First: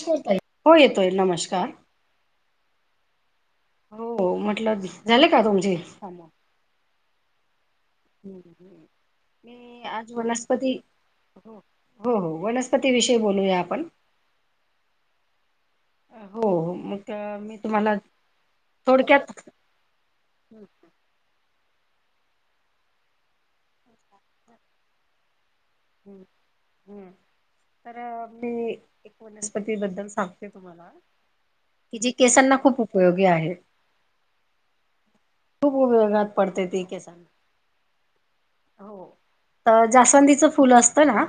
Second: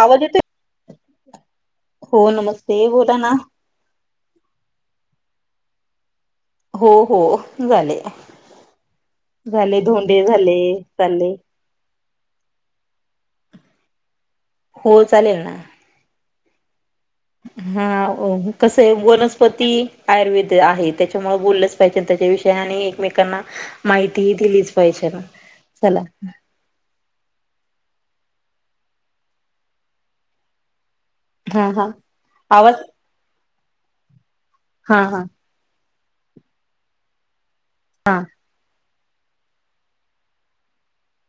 आवाज येतोय? हो येतोय नमस्कार. ते बोला ना हो म्हटलं झाले का तुमचे काम, हो हो झाले. झाले म आज धोंडे झाले वनस्पती चालले. हो, हो वनस्पती विषयी बोलूया आप पण हो चालेल ना. हो मग मी हा तुम्हाला कस आहे थोडक्यात वनस्पती आयुर्वेद हम्म आहे त्याच्यामुळे बोल त्याच्याविषयी आणि एकमेकांना माहिती दिलीच पाहिजे ना चला हम् तर मी एक वनस्पती बद्दल सांगते तुम्हाला हा हा की जे केसांना खूप आवाज उपयोगी आहे हा हा खूप उपयोगात पडते ती केसांना हा हो तर जास्वंदीच फुल असतं ना?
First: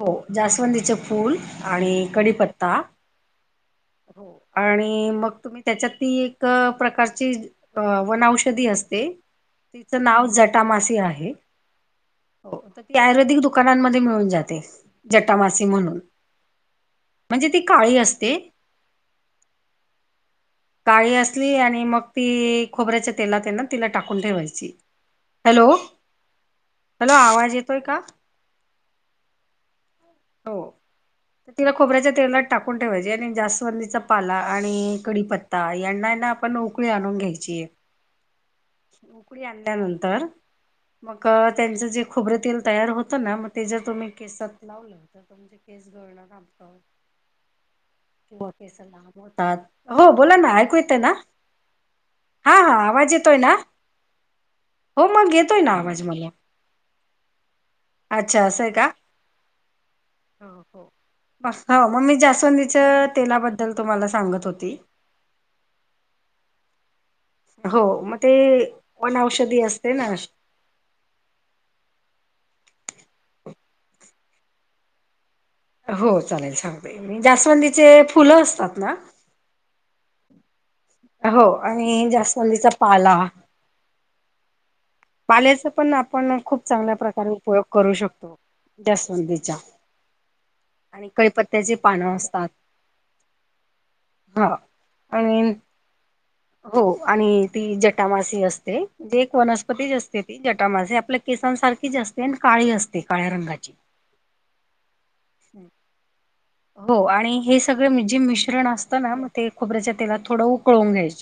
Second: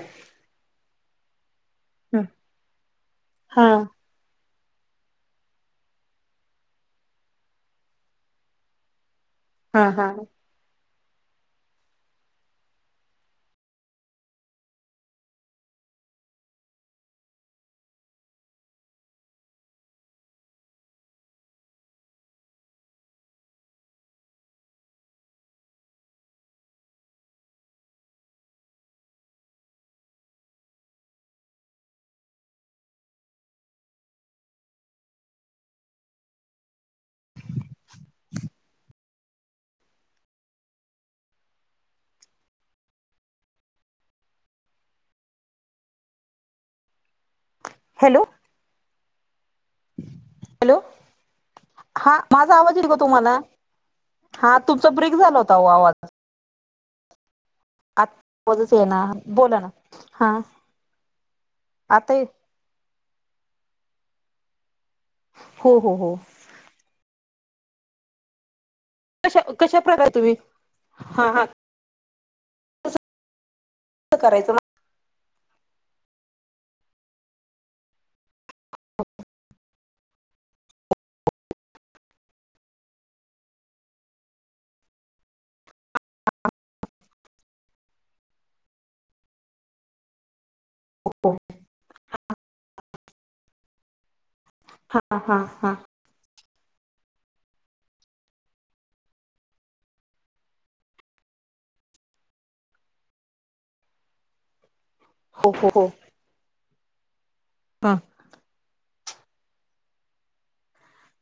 हो जास्वंदीचे फूल आणि कडीीपत्ता हा हो आणि मग तुम्ही त्याच्यात ती एक प्रकारची वनऔषधी असते हा तिचं हा नाव जटा मासी आहे हो तर ती आयुर्वेदिक दुकानांमध्ये मिळून जाते जटामासी म्हणून म्हणजे ती काळी असते. काळी असली आणि मग ती खोबऱ्याच्या तेलात ना तिला टाकून ठेवायची. हॅलो हॅलो आवाज येतोय का हो तर तिला खोबऱ्याच्या तेलात टाकून ठेवायचीे आणि जास्वंदीचा पाला आणि कडीपत्ता यांना त्यां आपण उकळी आणून घ्यायचीय उकळी आणल्यानंतर मग त्यांचं जे खोबरं तेल तयार होतं ना मग ते जर तुम्ही केसात लावलं तर हॅलो किंवा के हो बोला ना हॅलो ऐकू येत ना माझा हा हा येतो का आवाज येत तुम्हाला? हा तुमचा हो ब्रेक मग झाला होता घेतोय ओ ना आवाज मला आता अच्छा असंय आवाजच का? येईना बोला ना. हा हो हो मग आता मी जासवंदीच तेलाबद्दल तुम्हाला सांगत होती हो हो हो हो मग ते कशा वनऔषधी कशा असते ना प्रकारे तुम्ही हा हा क करायचो ना हो चालेल सांगतो मी जास्वंदीचे फुलं असतात ना हो आणि जास्वलीचा पाला पाल्याचा पण आपण खूप चांगल्या प्रकारे उपयोग करू शकतो जास्वंदीच्या आणि कधीपत्याची पानं असतात हा हा हा आणि हा हो आणि ती जटामासी असते म्हे एक वनस्पतीच असते ती जटामासी आपल्या केसांसारखी जा असते आणि काळी असते काळ्या रंगाची हो हो हो हो आणि हे हा सगळं जे मिश्रण असतं ना मग ते खोबऱ्याच्या तेलात थोडं उकळून घ्यायचं